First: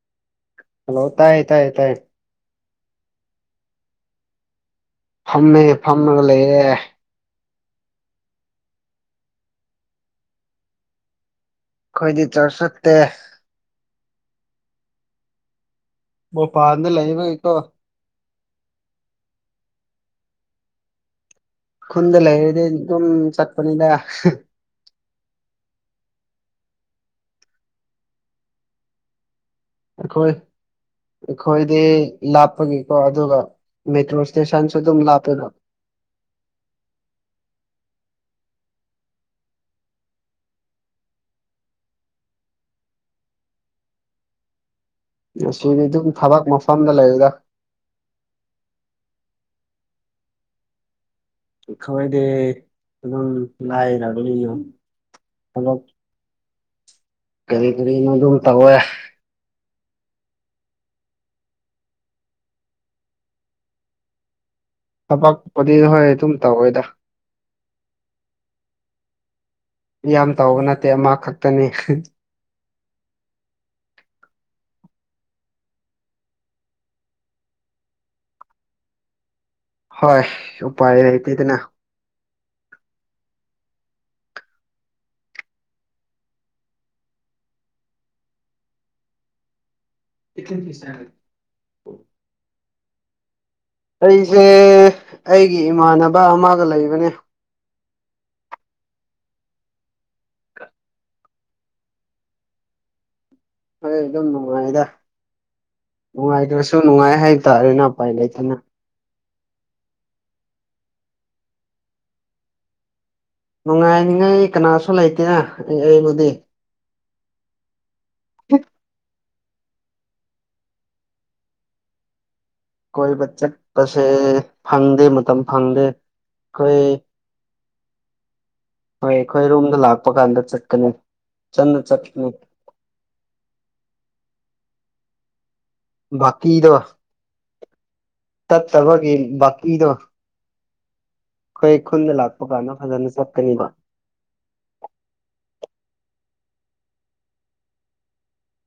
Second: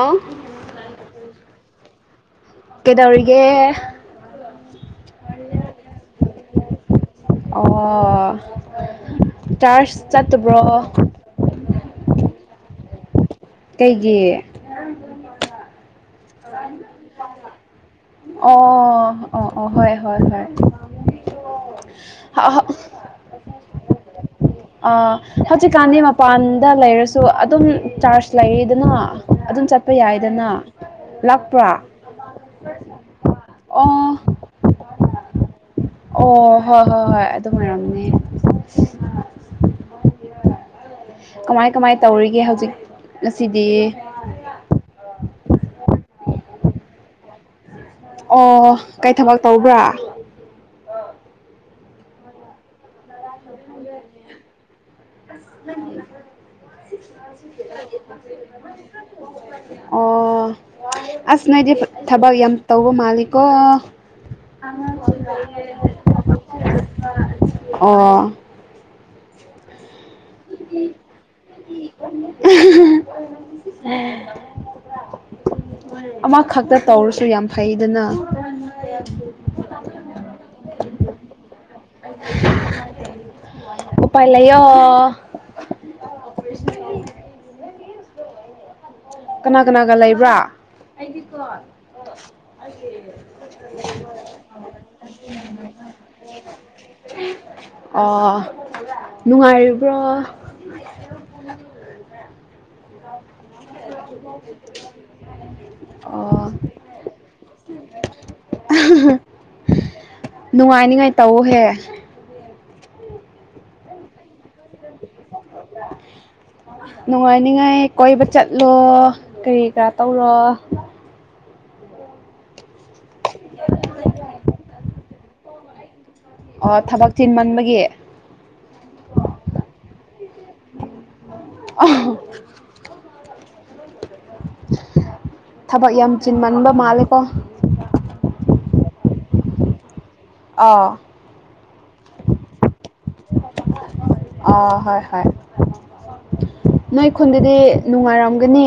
ꯑꯣꯥꯎ ꯍ ꯇꯥꯏ ꯇꯥꯏ ꯇꯥꯏ ꯀꯗꯧꯒ ꯐꯝꯃꯦ ꯐꯝꯃꯒ ꯂꯩꯌꯦꯦ ꯑꯣ ꯆꯥꯔꯁ ꯆꯠꯇꯕ꯭ꯔꯣ ꯑꯩꯈꯣꯏꯗꯤ ꯆꯥꯎꯥꯛ ꯆꯠꯇꯦ ꯑꯩꯒꯤ ꯑꯣ ꯄꯥꯗ ꯂꯩꯕ ꯏꯇꯣ ꯑꯣ ꯑꯣ ꯑꯣ ꯍ ꯈꯨꯟꯗ ꯍ ꯂꯩꯔꯗꯤ ꯍ ꯑꯗꯨꯝ ꯆꯠꯄꯅꯤꯗ ꯑ ꯍꯧꯖꯤꯦ ꯀꯥꯟ ꯃꯥ ꯄꯥꯟꯗ ꯂꯩꯔꯁꯨ ꯑꯗꯨꯝ ꯆꯥꯔꯖ ꯂꯩꯗꯅ ꯑꯗꯨꯝ ꯆꯠꯄ ꯑꯩꯈꯣꯏ ꯌꯥꯏꯗꯅ ꯂꯥꯛꯄ꯭ꯔꯥ ꯑꯩꯈꯣꯏꯗꯤ ꯂꯥꯞꯄꯒꯤꯀꯣ ꯑꯗꯨꯒ ꯑꯣ ꯃꯦꯇ꯭ꯔꯣ ꯏꯁꯇꯦꯁꯟꯁꯨ ꯑꯗꯨꯝ ꯂꯥꯞꯄꯦꯕ ꯑꯣ ꯍꯣꯏ ꯍꯣꯏ ꯍꯣꯏ ꯑꯗꯨ ꯑꯣꯏꯔꯝꯅꯦ ꯀꯃꯥꯏ ꯀꯃꯥꯏ ꯇꯧꯔꯤꯒꯦ ꯍꯧꯖꯤꯛ ꯑꯁꯤꯗꯤ ꯑꯁꯤꯗꯤ ꯑꯗꯨꯝ ꯊꯕꯛ ꯃꯐꯝꯗ ꯂꯩꯕꯗ ꯑꯣ ꯀꯩ ꯊꯕꯛ ꯇꯧꯕ꯭ꯔꯥ ꯈꯣꯏꯗꯤ ꯑꯗꯨꯝ ꯂꯥꯏꯔꯕꯅꯤ ꯌꯨꯝ ꯃ ꯀꯔꯤ ꯀꯔꯤꯅꯣ ꯑꯗꯨꯝ ꯇꯧꯋꯦ [unintelligible] ꯑꯣ ꯑꯁ ꯅꯣꯏꯗꯤ ꯊꯕꯛ ꯌꯥꯝ ꯇꯧꯕ ꯃꯥꯜꯂꯤꯀꯣ ꯊꯕꯛꯄꯨꯗꯤ ꯍꯣꯏ ꯑꯗꯨꯝ ꯇꯧꯋꯦꯗ ꯑꯣ ꯌꯥꯝ ꯇꯧꯕ ꯅꯠꯇꯦ ꯑꯃ ꯈꯛꯇꯅꯤ [unintelligible] ꯑꯦ ꯑꯃꯈꯛꯇ ꯇꯧꯔꯁꯨ ꯌꯥꯝ ꯐꯩꯗꯅ ꯍꯣꯏ ꯎꯥꯏ ꯂꯩꯇꯗꯅ ꯑꯣ ꯄꯥꯏ ꯂꯩꯣ ꯑꯣꯔꯦꯁ ꯀꯅꯥ ꯀꯅꯥꯒ ꯂꯩꯕ꯭ꯔꯥ ꯑꯩꯁꯦ ꯑꯩꯒꯤ ꯏꯃꯥꯟꯅꯕ ꯑꯃꯒ ꯂꯩꯕꯅꯦ ꯑꯣ ꯅꯨꯡꯉꯥꯏꯔꯤꯕ꯭ꯔꯣ [unintelligible] ꯍꯣꯏ ꯑꯗꯨꯝ ꯅꯨꯡꯉꯥꯏꯗ ꯑꯣ ꯅꯨꯡꯉꯥꯏꯇ꯭ꯔꯁꯨ ꯅꯨꯡꯉꯥꯏ ꯍꯥꯏꯇꯥꯥꯔꯦꯅꯦ ꯎꯄꯥꯏ ꯂꯩꯇꯅ ꯅꯨꯡꯉꯥꯏꯅꯤꯉꯥꯏ ꯇꯧꯑꯣꯍꯦ ꯅꯨꯡꯉꯥꯏ ꯅꯤꯡꯉꯥꯏ ꯀꯅꯥ ꯅꯨꯡꯉꯥꯏꯅꯤꯡꯉꯥꯏ ꯀꯣꯏꯕ ꯆꯠꯂꯣ ꯀꯔꯤ ꯀꯔꯥ ꯇꯧꯔꯣ ꯀꯣꯏꯕ ꯆꯠꯄꯁꯦ ꯐꯪꯗꯦ ꯃꯇꯝ ꯐꯪꯗꯦ ꯑꯩꯈꯣꯏ ꯑꯣ ꯊꯕꯛ ꯆꯤꯟ ꯃꯟꯕꯒꯤ ꯄꯀꯥꯟꯗ ꯆꯠꯀꯅꯤ ꯆꯟꯗ ꯆꯠꯀꯅꯤ ꯊꯕꯛ ꯌꯥꯝ ꯆꯤꯟꯃꯟꯕ ꯃꯥꯂꯦꯀꯣ ꯆꯠꯠꯇꯕꯒꯤ ꯀꯤꯗ ꯑꯥ ꯑꯩꯈꯣꯏ ꯈꯨꯟꯗ ꯂꯥꯛꯄ ꯀꯥꯟꯅ ꯐꯖꯅ ꯆꯠꯀꯅꯤꯕ ꯑꯥ ꯍꯣꯏ ꯍꯣꯏ ꯅꯣꯏ ꯈꯨꯟꯗꯗꯤ ꯅꯨꯡꯉꯥꯏꯔꯝꯒꯅꯤ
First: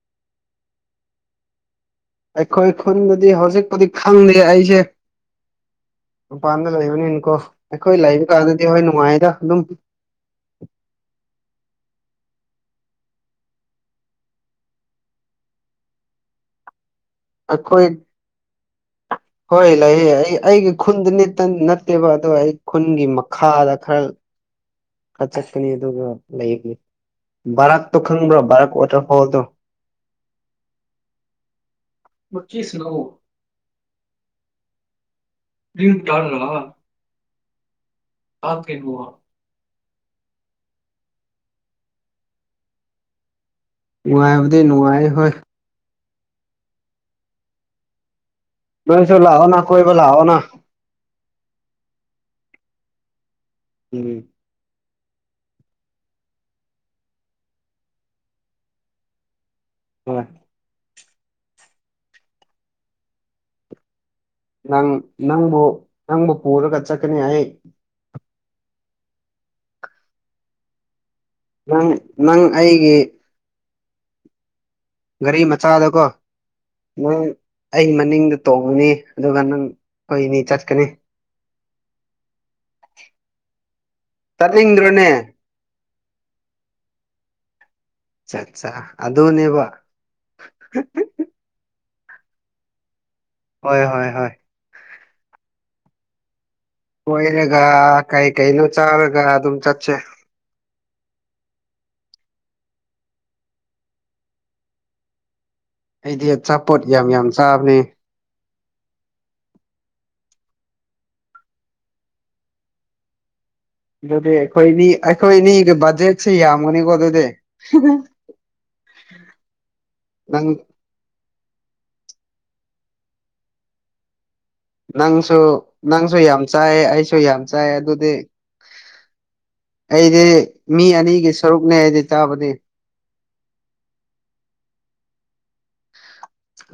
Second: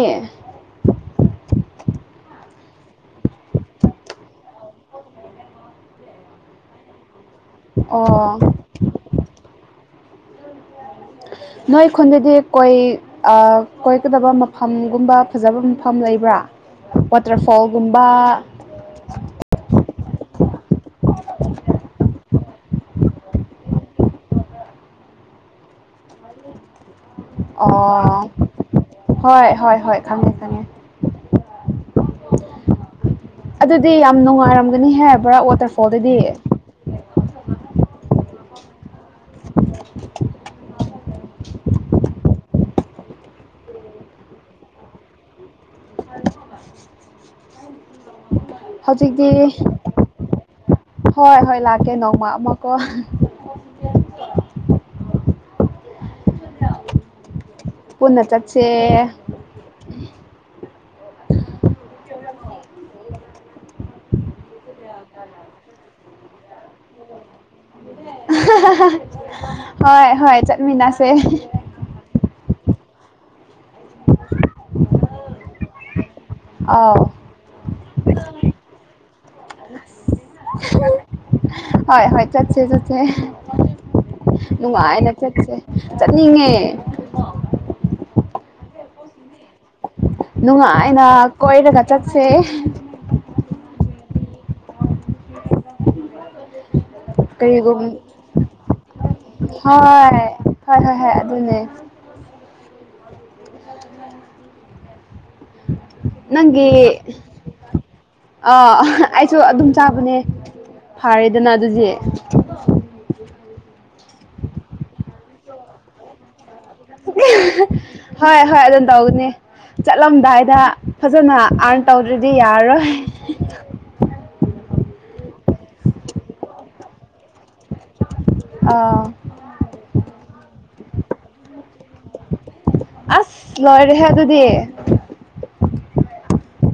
ꯑꯩꯈꯣꯏ ꯈꯨꯟꯗꯗꯤ ꯍꯧꯖꯤꯛꯄꯨꯗꯤ ꯈꯪꯗꯦ ꯑꯩꯁꯦ ꯗ ꯂꯩ ꯏꯅꯤ ꯀꯣ ꯑꯩꯈꯣꯏ ꯂꯩꯕ ꯑꯣ ꯀꯥꯟꯗꯗꯤ ꯍꯣꯏ ꯅꯨꯡꯉꯥꯏꯗ ꯑꯗꯨꯝ ꯅꯣꯏ ꯈꯨꯟꯗꯗꯤ ꯀꯣꯏ ꯀꯣꯏꯀꯗꯕ ꯃꯐꯝꯒꯨꯝꯕ ꯐꯖꯕ ꯃꯐꯝ ꯂꯩꯕ꯭ꯔꯥ ꯋꯥꯇꯔ ꯑꯩꯈꯣꯏ ꯐꯥꯜꯒꯨꯝꯕ ꯍꯣꯏ ꯂꯩꯌꯦ ꯑꯩ ꯑꯩꯒꯤ ꯈꯨꯟꯗ ꯅꯠꯇꯦꯕ ꯑꯗꯣ ꯑꯩ ꯈꯨꯟꯒꯤ ꯃꯈꯥꯗ ꯈꯔ ꯑ ꯆꯠꯀꯅꯤ ꯑꯗꯨꯒ ꯂꯩ ꯑꯣ ꯋꯥꯇꯔꯐꯣꯜꯗꯣ ꯍꯣꯏ ꯍꯣꯏ ꯍꯣꯏ ꯀꯃꯤ ꯀꯅꯤ ꯑꯗꯨꯗꯤ ꯌꯥꯝ ꯅꯨꯡꯉꯥꯏꯔꯝꯒꯅꯤꯍꯦ ꯕꯣꯔꯥ ꯋꯥꯇꯔꯐꯣꯜꯗꯗꯤ ꯍꯥ ꯀꯩꯅꯕꯨꯍ ꯅꯨꯡꯉꯥꯏꯕꯗꯤ ꯅꯨꯡꯉꯥꯏ ꯍꯣꯏ ꯅꯣꯏꯁꯨ ꯍꯧꯖꯤꯛꯇꯤ ꯂꯥꯛꯑꯣꯅ ꯀꯣꯏꯕ ꯂꯥꯛꯑꯣꯅ ꯍꯣꯏ ꯍꯣꯏ ꯂꯥꯛꯀꯦ ꯅꯣꯡꯃ ꯑꯃꯀꯣ ꯎꯝ ꯄꯨꯟꯅ ꯆꯆꯦ ꯍꯣꯏ ꯅꯪ ꯅꯪꯕꯨ ꯅꯪꯕꯨ ꯄꯨꯔꯒ ꯆꯠꯀꯅꯤ ꯑꯩ ꯍꯣꯏ ꯍꯣꯏ ꯆꯠꯃꯤꯟꯅꯁꯤ ꯅꯪ ꯅꯪ ꯑꯩꯒꯤ ꯒꯥꯔꯤ ꯃꯆꯥꯗꯀꯣ ꯑꯥꯎ ꯅꯪ ꯑꯩ ꯃꯅꯤꯡꯗ ꯇꯣꯡꯕꯅꯤ ꯑꯗꯨꯒ ꯅꯪ ꯑꯩꯣꯏꯅꯤ ꯆꯠꯀꯅꯤ ꯍꯣꯏ ꯍꯣꯏ ꯆꯠꯁꯦ ꯆꯠꯁꯦ ꯆꯠꯅꯤꯡꯗ꯭ꯔꯣꯅꯦ ꯅꯨꯡꯉꯥꯏꯅ ꯆꯠꯁꯦ ꯆꯠꯅꯤꯡꯉꯦ ꯆꯥꯆꯥ ꯑꯗꯨꯅꯦꯕ ꯅꯨꯡꯉꯥꯏꯅ ꯀꯣꯏꯔꯒ ꯆꯠꯁꯦ ꯍꯣꯏ ꯍꯣꯏ ꯍꯣꯏ ꯀꯣꯏꯔꯒ ꯀꯔꯤꯒꯨꯝ ꯀꯩ ꯀꯩꯅꯣ ꯆꯥꯔꯒ ꯑꯗꯨꯝ ꯆꯠꯁꯦ ꯍꯣꯏ ꯍꯣꯏ ꯍꯣꯏ ꯕꯅꯦ ꯑꯩꯗꯤ ꯅꯪꯒꯤ ꯑꯆꯥꯄꯣꯠ ꯌꯥꯝ ꯌꯥꯝ ꯆꯥꯕꯅꯦ ꯑ ꯑꯩꯁꯨ ꯑꯗꯨꯝ ꯆ ꯑꯗꯨꯅꯦ ꯐꯥꯔꯦꯗꯅ ꯑꯗꯨꯁ ꯑꯗꯨꯗꯤ ꯑꯩꯈꯣꯏꯅꯤ ꯑꯩꯈꯣꯏꯅꯤ ꯕꯖꯦꯠꯁꯦ ꯌꯥꯝ ꯍꯣꯏ ꯍꯣꯏ ꯑꯗꯨꯝ ꯇꯧꯅꯦ ꯅꯪ ꯆꯠꯂꯝꯗꯥꯏꯗ ꯐꯖꯅ ꯑꯥꯔꯟ ꯇꯧꯗ꯭ꯔꯗꯤ ꯌꯥꯔꯔꯣꯏ ꯅꯪꯁꯨ ꯅꯪꯁꯨ ꯌꯥꯝ ꯆꯥꯏ ꯑꯩꯁꯨ ꯌꯥꯝ ꯆꯥꯏ ꯑꯗꯨꯗꯤ ꯑꯥ ꯑꯩꯗꯤ ꯃꯤ ꯑꯅꯤꯒꯤ ꯁꯔꯨꯛꯅꯦ ꯑꯩꯗꯤ ꯆꯥꯕꯅꯤ ꯑꯁ ꯂꯣꯏꯔꯦꯍꯦ ꯑꯗꯨꯗꯤ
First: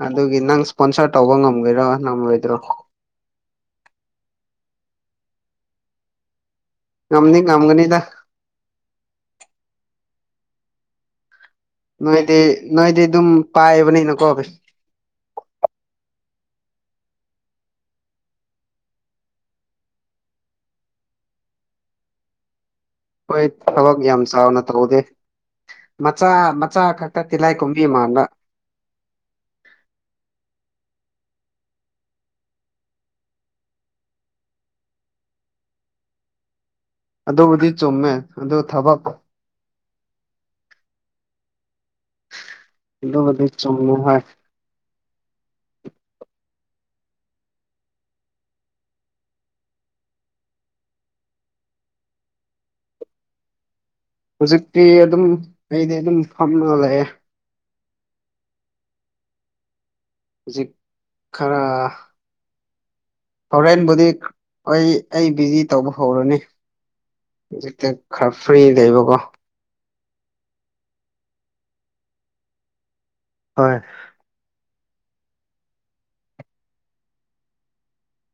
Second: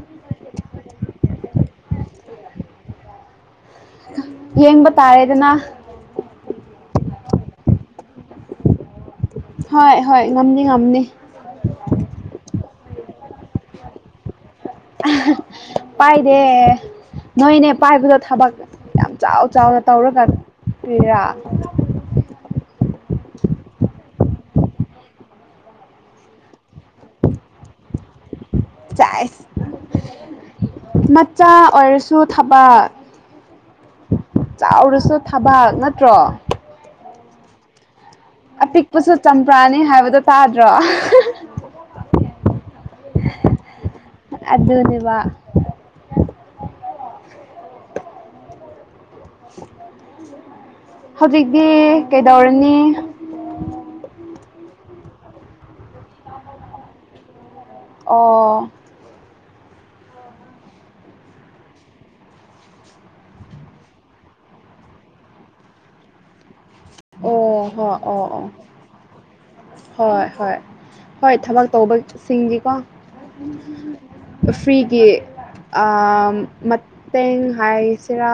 ꯑꯗꯨꯒꯤ ꯅꯪ ꯏꯁꯄꯣꯟꯁꯔ ꯇꯧꯕ ꯉꯃꯒꯗꯔꯥ ꯉꯝꯃꯣꯏꯗ꯭ꯔꯣ ꯌꯦꯡꯕ ꯇꯥꯔꯦꯗꯅ ꯉꯝꯗꯤ ꯀꯝꯒꯅꯤꯗ ꯍꯣꯏ ꯍꯣꯏ ꯉꯝꯅꯤ ꯉꯝꯅꯤ ꯅꯣꯏꯗꯤ ꯅꯣꯏꯗꯤ ꯑꯗꯨꯝ ꯄꯥꯏꯕꯅꯤꯅ ꯀꯣ ꯀꯩꯁꯨ ꯑꯦ ꯅꯣꯏꯅꯦ ꯄꯥꯏꯕꯗ ꯊꯕꯛ ꯌꯥꯝ ꯆꯥꯎ ꯆꯥꯎꯅ ꯇꯧꯔꯒ ꯀꯔꯤꯔꯥ [inaudible] ꯍꯣꯏ ꯊꯕꯛ ꯌꯥꯝ ꯆꯥꯎꯅ ꯇꯧꯗꯦ ꯃꯆꯥ ꯃꯆꯥ ꯈꯛꯇ ꯇꯤꯂꯥꯏ ꯈꯨꯝꯕꯤ ꯃꯥꯥꯟꯕꯥ ꯆꯥꯏ ꯃꯆꯥ ꯑꯣꯏꯔꯁꯨ ꯊꯕꯛ ꯆꯥꯎꯔꯁꯨ ꯊꯕꯛ ꯅꯠꯇ꯭ꯔꯣ ꯑꯗꯨꯕꯨꯗꯤ ꯆꯨꯝꯃꯦ ꯑꯗꯨ ꯊꯕꯛ ꯑꯄꯤꯛꯄꯁꯨ ꯆꯝꯄ꯭ꯔꯥꯅꯦ ꯍꯥꯏꯕꯗꯣ ꯇꯥꯗ꯭ꯔꯣ ꯑꯗꯨꯕꯨꯗꯤ ꯆꯨꯨꯝꯃꯦ ꯍꯣꯏ ꯑꯗꯨꯅꯦꯕ ꯍꯧꯖꯤꯛꯇꯤ ꯀꯩꯗꯧꯔꯅꯤ ꯍꯧꯖꯤꯛꯇꯤ ꯑꯗꯨꯝ ꯑꯩꯗꯤ ꯑꯗꯨꯝ ꯐꯝꯃꯒꯥ ꯂꯩꯌꯦ ꯑꯣ ꯍꯧꯖꯤꯛ ꯈꯔ ꯍꯣꯔꯦꯟꯕꯨꯗꯤ ꯍꯣꯏ ꯑꯩ ꯕꯤꯖꯤ ꯇꯧꯕ ꯍꯧꯔꯅꯤ ꯑꯣ ꯍꯧꯖꯤꯛꯇ ꯍꯣꯏ ꯑꯣ ꯈꯥ ꯑꯣ ꯐꯔꯤ ꯂꯩꯕ ꯀꯣ ꯍꯣꯏ ꯍꯣꯏ ꯍꯣꯏ ꯊꯕꯛ ꯇꯧꯕꯁꯤꯡꯗꯤꯀꯣ ꯍꯣꯏ ꯐꯔꯤ ꯀꯤ ꯃꯇꯦꯡ ꯍꯥꯏꯁꯤꯔꯥ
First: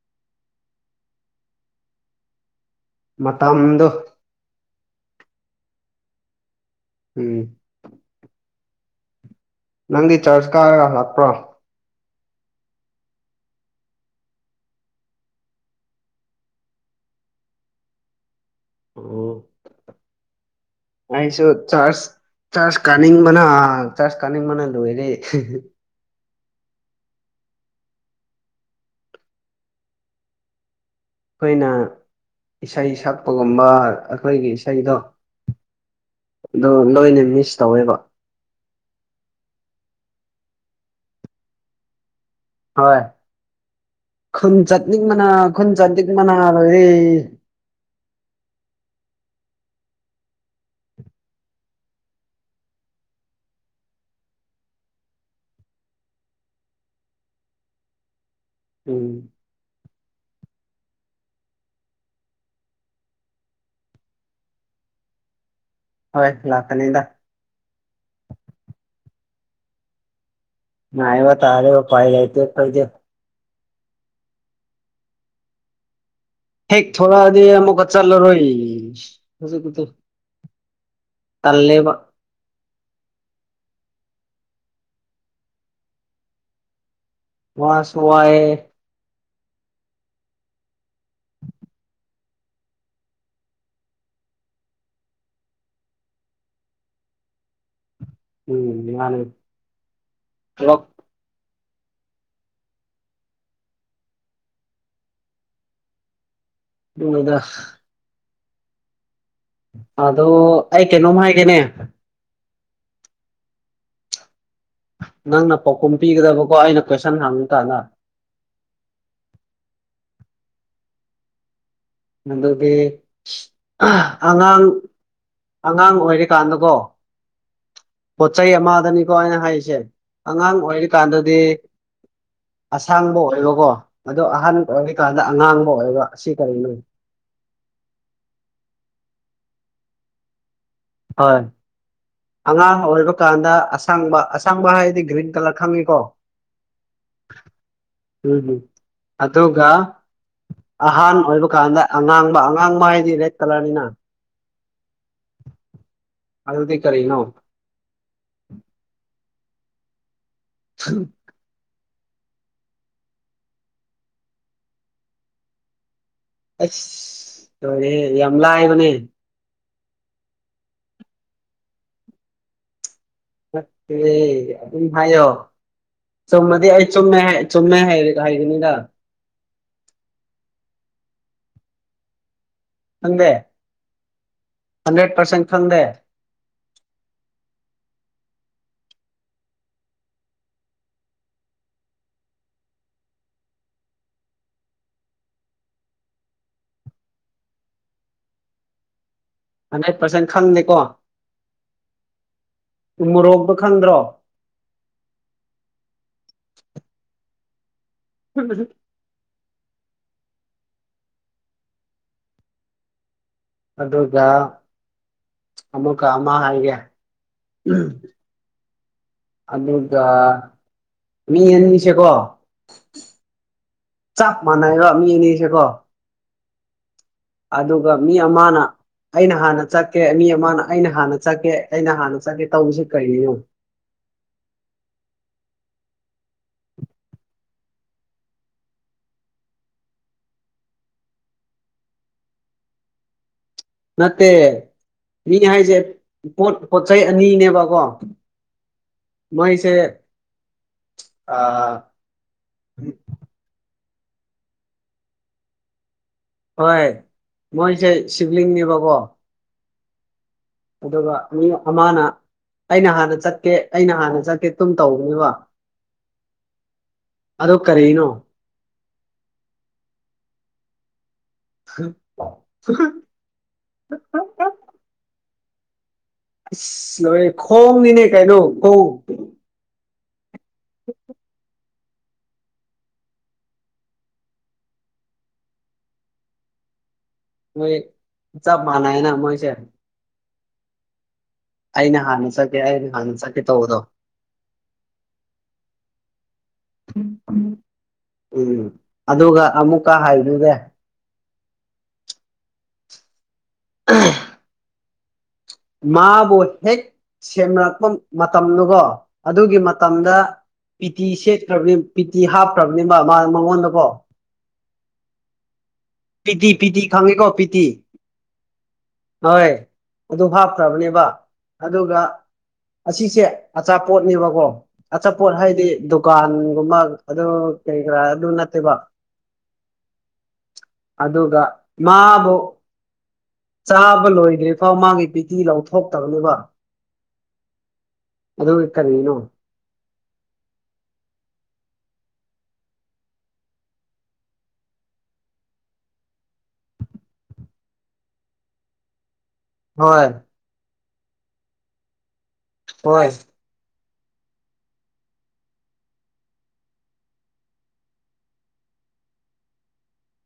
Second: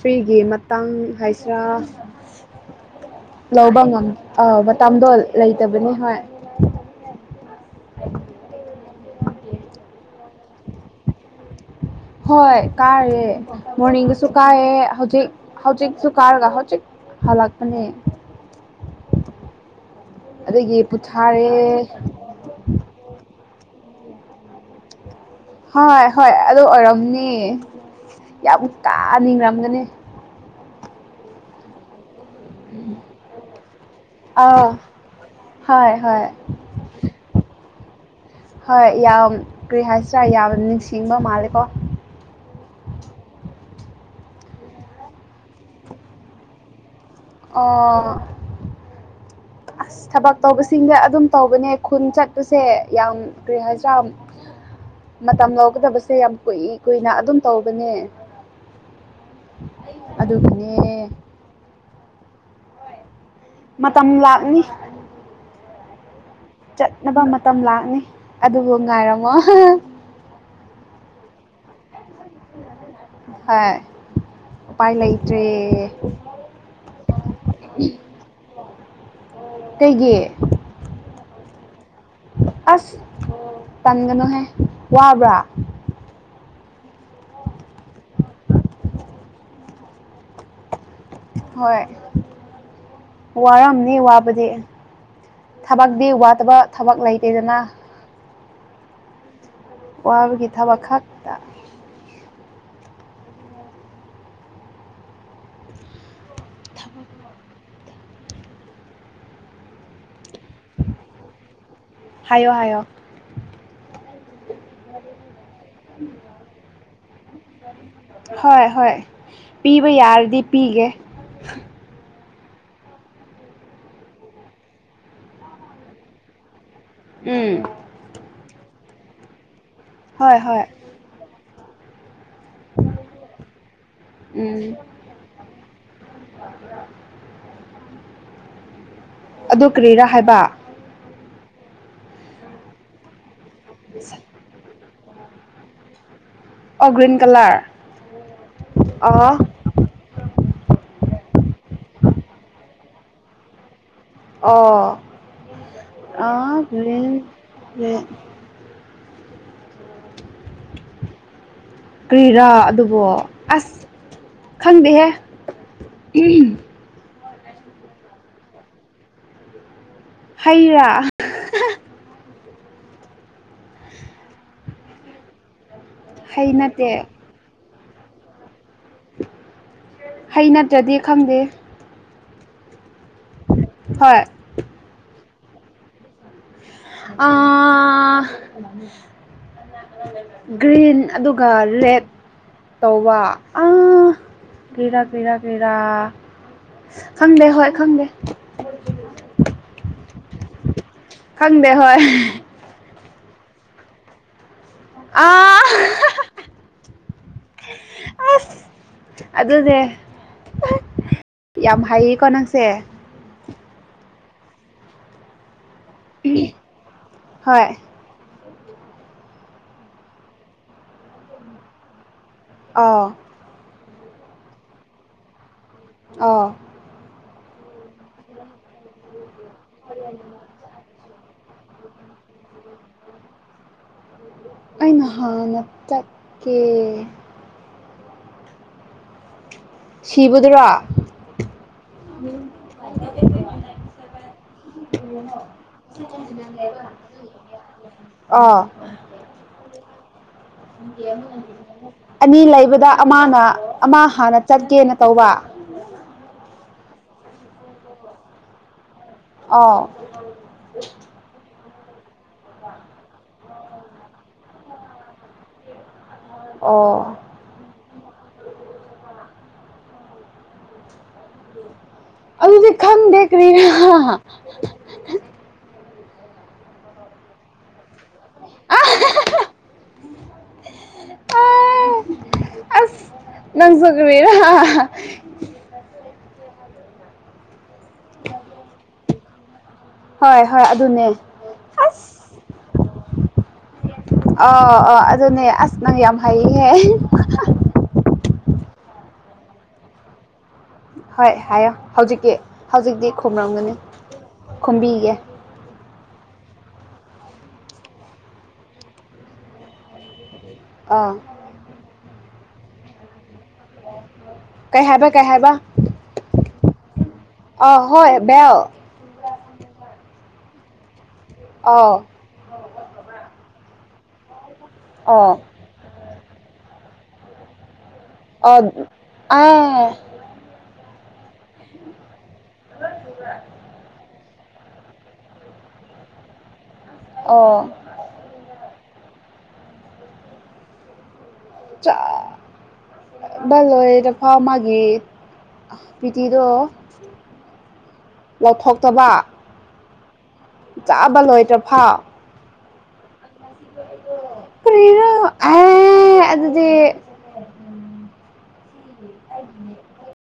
ꯐ꯭ꯔꯤꯒꯤ ꯃꯇꯥꯡ ꯍꯥꯏꯁꯤ ꯌꯥ ꯂꯧꯕꯝ ꯃꯇꯝꯗꯣ ꯉꯝ ꯑ ꯇꯝꯗꯣ ꯂꯩꯇꯕꯅꯤ ꯍꯣꯏ ꯎꯝ ꯅꯪꯒꯤ ꯆꯔꯆ ꯀꯥꯔꯒ ꯂꯥꯛꯄ꯭ꯔꯣ ꯍꯣꯏ ꯀꯥꯏꯑꯦ ꯃꯣꯔꯅꯤꯡꯁꯨ ꯀꯥꯏꯑꯦ ꯍꯧꯖꯤꯛ ꯍꯧꯖꯤꯛꯁꯨ ꯀꯥꯔꯒ ꯍꯧꯖꯤꯛ ꯍꯂꯛꯄꯅꯦ ꯑꯣ ꯑꯩꯁꯨ ꯄꯨꯊꯥꯔꯦ ꯆꯔꯁ ꯆꯔꯁ ꯀꯥꯅꯤꯡ ꯕꯅꯥ ꯆꯔꯖ ꯀꯅꯤꯡ ꯕꯥꯅ ꯂꯣꯏꯔꯦ ꯍꯣꯏ ꯍꯣꯏ ꯑꯗꯨ ꯑꯣꯏꯔꯝꯅꯤ ꯌꯥꯝ ꯀꯥꯅꯤꯡꯉꯝꯒꯅꯤ ꯑꯩꯈꯣꯏꯅ ꯏꯁꯩ ꯁꯛꯄꯒꯨꯝꯕ ꯑꯩꯈꯣꯏꯒꯤ ꯑꯥ ꯏꯁꯩꯗꯣ ꯍꯣꯏ ꯍꯣꯏ ꯅꯣꯏꯅ ꯃꯤꯁ ꯇꯧꯋꯦꯕ ꯆꯥ ꯌꯥꯝꯅ ꯅꯤꯡꯁꯤꯡꯕ ꯃꯥꯜꯂꯦꯀꯣ ꯍꯣꯏ ꯈꯨꯟ ꯆꯠꯅꯤꯡ ꯃꯅꯥ ꯈꯨꯟ ꯆꯠꯅꯤꯡ ꯃꯅꯥ ꯂꯣꯏꯔꯦ ꯑꯣ ꯑꯁ ꯊꯕꯛ ꯇꯧꯕꯁꯤꯡꯗꯤ ꯑꯗꯨꯝ ꯇꯧꯕꯅꯦ ꯈꯨꯟ ꯆꯠꯄꯁꯦ ꯌꯥꯝ ꯀꯔꯤ ꯍꯥꯏꯖꯥꯝ ꯃꯇꯝ ꯂꯧꯒꯗꯕꯁꯦ ꯌꯥꯝ ꯀꯨꯏ ꯀꯨꯏꯅ ꯑꯗꯨꯝ ꯇꯧꯕꯅꯦ ꯎꯝ ꯑꯗꯨꯒꯅꯦ ꯃꯇꯝ ꯂꯥꯛꯅꯤ ꯍꯣꯏ ꯂꯥꯛꯀꯅꯤꯗ ꯆꯠꯅꯕ ꯃꯇꯝ ꯂꯥꯛꯅꯤ ꯑꯗꯨꯕꯨ ꯉꯥꯏꯔꯝꯃꯣ ꯅ ꯏꯕ ꯇꯥꯔꯦꯕ ꯐꯥꯏ ꯂꯩꯇ ꯀꯦ ꯍꯥꯏ ꯄꯥꯏ ꯂꯩ ꯏꯇ꯭ꯔꯦ ꯍ ꯊꯣꯣꯔꯗꯤ ꯑꯃꯃꯨꯀ ꯆꯜꯂꯔꯣ ꯍꯧꯖꯤꯗ ꯀꯩꯒꯤ ꯇꯜꯂꯦꯕ ꯁ ꯇꯟꯒꯅꯨꯍꯦ ꯋꯥꯕ꯭ꯔꯥ ꯋꯥ ꯁꯋꯥꯑ ꯍꯣꯏ ꯋꯥꯔꯝꯅꯤ ꯋꯥꯕꯗꯤ ꯊꯕꯛꯇꯤ ꯋꯥꯠꯇꯕ ꯊꯕꯛ ꯂꯩꯇꯦꯗꯅ ꯎꯝ ꯌꯥꯅꯦ ꯋꯥꯕꯒꯤ ꯊꯕꯛ ꯈꯛꯇ ꯍꯗ ꯑꯗꯣ ꯑꯩ ꯀꯩꯅꯣꯝ ꯍꯥꯏꯒꯦꯅꯦ ꯍꯥꯏꯣ ꯍꯥꯏꯌꯣ ꯅꯪꯅ ꯄꯥꯎꯈꯨꯝ ꯄꯤꯒꯗꯕꯀꯣ ꯑꯩꯅ ꯀꯣꯏꯁꯟ ꯍꯥꯡꯕꯨ ꯇꯥꯗ ꯍꯣꯏ ꯍꯣꯏ ꯄꯤꯕ ꯌꯥꯔꯗꯤ ꯄꯤꯒꯦ ꯑꯗꯨꯗꯤ ꯑꯉꯥꯡ ꯑꯉꯥꯡ ꯑꯣꯏꯔꯤꯀꯥꯟꯗꯀꯣ ꯎꯝ ꯄꯣꯠ ꯆꯩꯩ ꯑꯃꯗꯅꯤꯀꯣ ꯑꯩꯅ ꯍꯥꯏꯔꯤꯁꯦ ꯍꯣꯏ ꯑꯉꯥꯡ ꯍꯣꯏ ꯑꯣꯏꯔꯤꯀꯥꯟꯗꯗꯤ ꯑꯁꯥꯡꯕ ꯑꯣꯏꯕꯀꯣ ꯑꯗꯣ ꯑꯍꯥꯟꯕ ꯎꯝ ꯑꯣꯏꯔꯤꯀꯥꯟꯗ ꯑꯉꯥꯡꯕ ꯑꯣꯏꯕ ꯑꯁꯤ ꯀꯔꯤꯅꯣ ꯑꯗꯨ ꯀꯔꯤꯔꯥ ꯍꯥꯏꯕ ꯍꯣꯏ ꯑꯉꯥꯡ ꯑꯣꯏꯕ ꯀꯥꯟꯗ ꯑꯁꯥꯡꯕ ꯑꯁꯥꯡꯕ ꯍꯥꯏꯗꯤ ꯤꯟ ꯇꯂꯛ ꯈꯝꯃꯤ ꯀꯣ ꯑꯣ ꯒ꯭ꯔꯤꯟ ꯀꯂꯔ ꯎꯝ ꯑ ꯑꯗꯨꯒ ꯑꯍꯥꯟ ꯑꯣꯏꯕ ꯀꯥꯟꯗ ꯑꯉꯥꯡꯕ ꯑꯉꯥꯡꯕ ꯍꯥꯏꯗꯤ ꯔꯦꯗ ꯀꯂꯔꯅꯤꯅ ꯑꯗꯨꯗꯤ ꯀꯔꯤꯅꯣ ꯑꯣ ꯍ ꯀ꯭ꯔꯤꯔꯥ ꯑꯗꯨꯕꯨꯣ ꯑꯁ ꯈꯪꯗꯦꯍꯦ ꯑꯁ ꯍꯅꯦꯦ ꯌꯥꯝ ꯂꯥꯏꯕꯅꯦ ꯍꯩꯔꯥ ꯠꯇꯦ ꯑꯗꯨꯝ ꯍꯥꯏꯌꯣ ꯍꯩ ꯆꯨꯝꯃꯗꯤ ꯑꯩ ꯅꯠꯇꯦ ꯆꯨꯝꯃꯦ ꯆꯨꯝꯃꯦ ꯍꯥꯏ ꯍꯥꯏꯒꯅꯤꯗ ꯍ ꯅꯠꯇ꯭ꯔꯗꯤ ꯈꯪꯗꯦ ꯈꯪꯗꯦ ꯍꯣꯏ ꯍꯟꯗ꯭ꯔꯦꯠ ꯄꯔꯁꯦꯟ ꯐꯪꯗꯦ ꯑꯥ ꯒ꯭ꯔꯤꯟ ꯑꯗꯨꯒ ꯔꯦꯠ ꯇꯧꯧꯕ ꯑ ꯀꯔ ꯀꯦꯔ ꯀꯦꯔ ꯈꯪꯗꯦ ꯍꯣꯏ ꯈꯪꯗꯦ ꯍꯟꯗ꯭ꯔꯦꯠ ꯄꯥꯔꯁꯦꯟ ꯈꯪꯗꯦꯀꯣ ꯈꯪꯗꯦ ꯍꯣꯏ ꯃꯣꯔꯣꯛꯕ ꯈꯪꯗ꯭ꯔꯣ ꯑꯥ ꯑꯗꯨꯅꯦ ꯌꯥꯝ ꯍꯩꯌꯦꯀꯣ ꯅꯪꯁꯦ ꯑꯗꯨꯒ ꯑꯃꯨꯛꯀ ꯑꯃ ꯍꯥꯏꯒꯦ ꯍꯣꯏ ꯑꯗꯨ ꯃꯤ ꯌꯦꯟꯉꯁꯦꯀꯣ ꯑꯥꯎ ꯆꯞ ꯃꯥꯟꯅꯩꯕ ꯃꯤ ꯑꯅꯤꯁꯦꯀꯣ ꯑꯥ ꯑꯗꯨꯒ ꯃꯤ ꯑꯃꯅ ꯑꯩꯅ ꯍꯥꯟꯅ ꯆꯠꯀꯦ ꯃꯤ ꯑꯃꯅ ꯑꯩꯅ ꯍꯥꯟꯅ ꯆꯠꯀꯦ ꯑꯩꯅ ꯍꯥꯟꯅ ꯆꯠꯀꯦ ꯇꯧꯕꯔꯤꯁꯤꯦ ꯀꯔꯤꯅꯣ ꯑ ꯅꯍꯥꯟꯅ ꯇꯀꯦ ꯁꯤꯕꯗꯨ꯭ꯔꯥ ꯅꯠꯇꯦ ꯃꯤ ꯍꯥꯏꯁꯦ ꯄꯣꯠ ꯄꯣꯠ ꯆꯩ ꯑꯅꯤꯅꯦꯕꯀꯣ ꯑꯥ ꯃꯣꯏꯁꯦ ꯑꯥ ꯑꯅꯤ ꯂꯩꯕꯗ ꯑꯃꯅ ꯑꯃ ꯍꯥꯟꯅ ꯆꯠꯀꯦꯅ ꯇꯧꯕ ꯍꯣꯏ ꯃꯣꯏꯁꯦ ꯁꯤꯕꯂꯤꯡꯅꯦꯕꯀꯣ ꯑꯥ ꯑꯗꯨꯒ ꯃꯤ ꯑꯃꯅ ꯑꯩꯅ ꯍꯥꯟꯅ ꯆꯠꯀꯦ ꯑꯩꯅ ꯍꯥꯟꯅ ꯆꯠꯀꯦ ꯇꯨꯝ ꯇꯧꯕꯅꯦꯕ ꯑꯣ ꯑꯗꯣ ꯀꯔꯤꯅꯣ ꯍꯝ ꯑꯗꯨꯗꯤ ꯈꯝ ꯗꯔꯤ ꯑꯁꯂ ꯈꯣꯡꯅꯤꯅꯦ ꯀꯥꯏꯅꯣ ꯈꯧ ꯑꯥ ꯑꯝ ꯑꯁ ꯅꯪꯁꯨꯒꯕꯤꯔ ꯃꯣꯏ ꯆ ꯃꯅꯥꯏꯅ ꯃꯣꯏꯁꯦ ꯍꯣꯏ ꯍꯣꯏ ꯑꯗꯨꯅꯦ ꯑꯩꯅ ꯑꯁ ꯍꯥꯟꯅ ꯆꯠꯀꯦ ꯑꯩꯅ ꯍꯥꯟꯅ ꯆꯠꯀꯦ ꯇꯧꯕꯗꯣ ꯑꯥ ꯑꯥ ꯑꯗꯨꯅꯦ ꯑꯁ ꯅꯧ ꯌꯥꯝ ꯍꯩꯍꯦ ꯎꯝ ꯑꯗꯨꯒ ꯑꯃꯨꯛꯀ ꯍꯥꯏꯅꯨꯒꯦ ꯍꯣꯏ ꯍꯥꯏꯌꯣ ꯍꯧꯖꯤꯛꯤ ꯍꯧꯖꯤꯛꯇꯤ ꯈꯔꯝꯒꯅꯤ ꯈꯨꯝꯕꯤꯒꯦ ꯃꯥꯕꯨꯣ ꯊꯦ ꯁꯦꯝꯅꯔꯛꯄ ꯃꯇꯝꯗꯨꯀꯣ ꯑꯗꯨꯒꯤ ꯃꯇꯝꯗ ꯄꯤꯇꯤ ꯑꯥ ꯁꯦꯠꯈ꯭ꯔꯕꯅꯤ ꯄꯤꯇꯤ ꯍꯥꯞꯇ꯭ꯔꯕꯅꯦꯕ ꯃꯉꯣꯟꯗꯀꯣ ꯀꯩ ꯍꯥꯏꯕ ꯀꯩ ꯍꯥꯏꯥꯏꯕ ꯄꯤꯇꯤ ꯄꯤꯇꯤ ꯈꯪꯉꯤꯀꯣ ꯄꯤꯇꯤ ꯑ ꯍꯣꯏ ꯦ ꯍꯣꯏ ꯑꯗꯨ ꯍꯥꯞꯈ꯭ꯔꯕꯅꯦꯕ ꯑꯥꯎ ꯑꯗꯨꯒ ꯑꯁꯤꯁꯦ ꯑꯆꯥꯠ ꯑꯆꯥꯄꯣꯠꯅꯦꯕꯀꯣ ꯑꯣ ꯑꯆꯥꯄꯣꯠ ꯍꯥꯏꯗꯤ ꯗꯨꯀꯥꯟꯒꯨꯝꯕ ꯑꯗꯨ ꯀꯩ ꯑꯗꯨ ꯑꯣ ꯅꯠꯇꯦꯕꯣ ꯑꯥ ꯑꯗꯨꯒ ꯃꯥꯕꯨ ꯑꯗꯨ ꯇꯕ ꯂꯣꯏꯗ꯭ꯔꯤ ꯐꯥꯎ ꯃꯥꯒꯤ ꯄꯤꯇꯤ ꯂꯧꯊꯣꯛꯇꯕꯅꯦꯕ ꯑꯣ ꯑꯗ ꯀꯔꯤꯅꯣ ꯆ ꯚꯂꯣꯏꯗꯐꯥꯎ ꯃꯥꯒꯤ ꯄꯤꯇꯤꯗꯣ ꯂꯧꯊꯣꯛꯇꯕ ꯍꯣꯏ ꯆꯥꯕ ꯂꯣꯏꯇ꯭ꯔꯐꯥꯎ ꯍꯣꯏꯁ ꯔ ꯑ ꯑꯗꯨꯗꯤ ꯁꯤ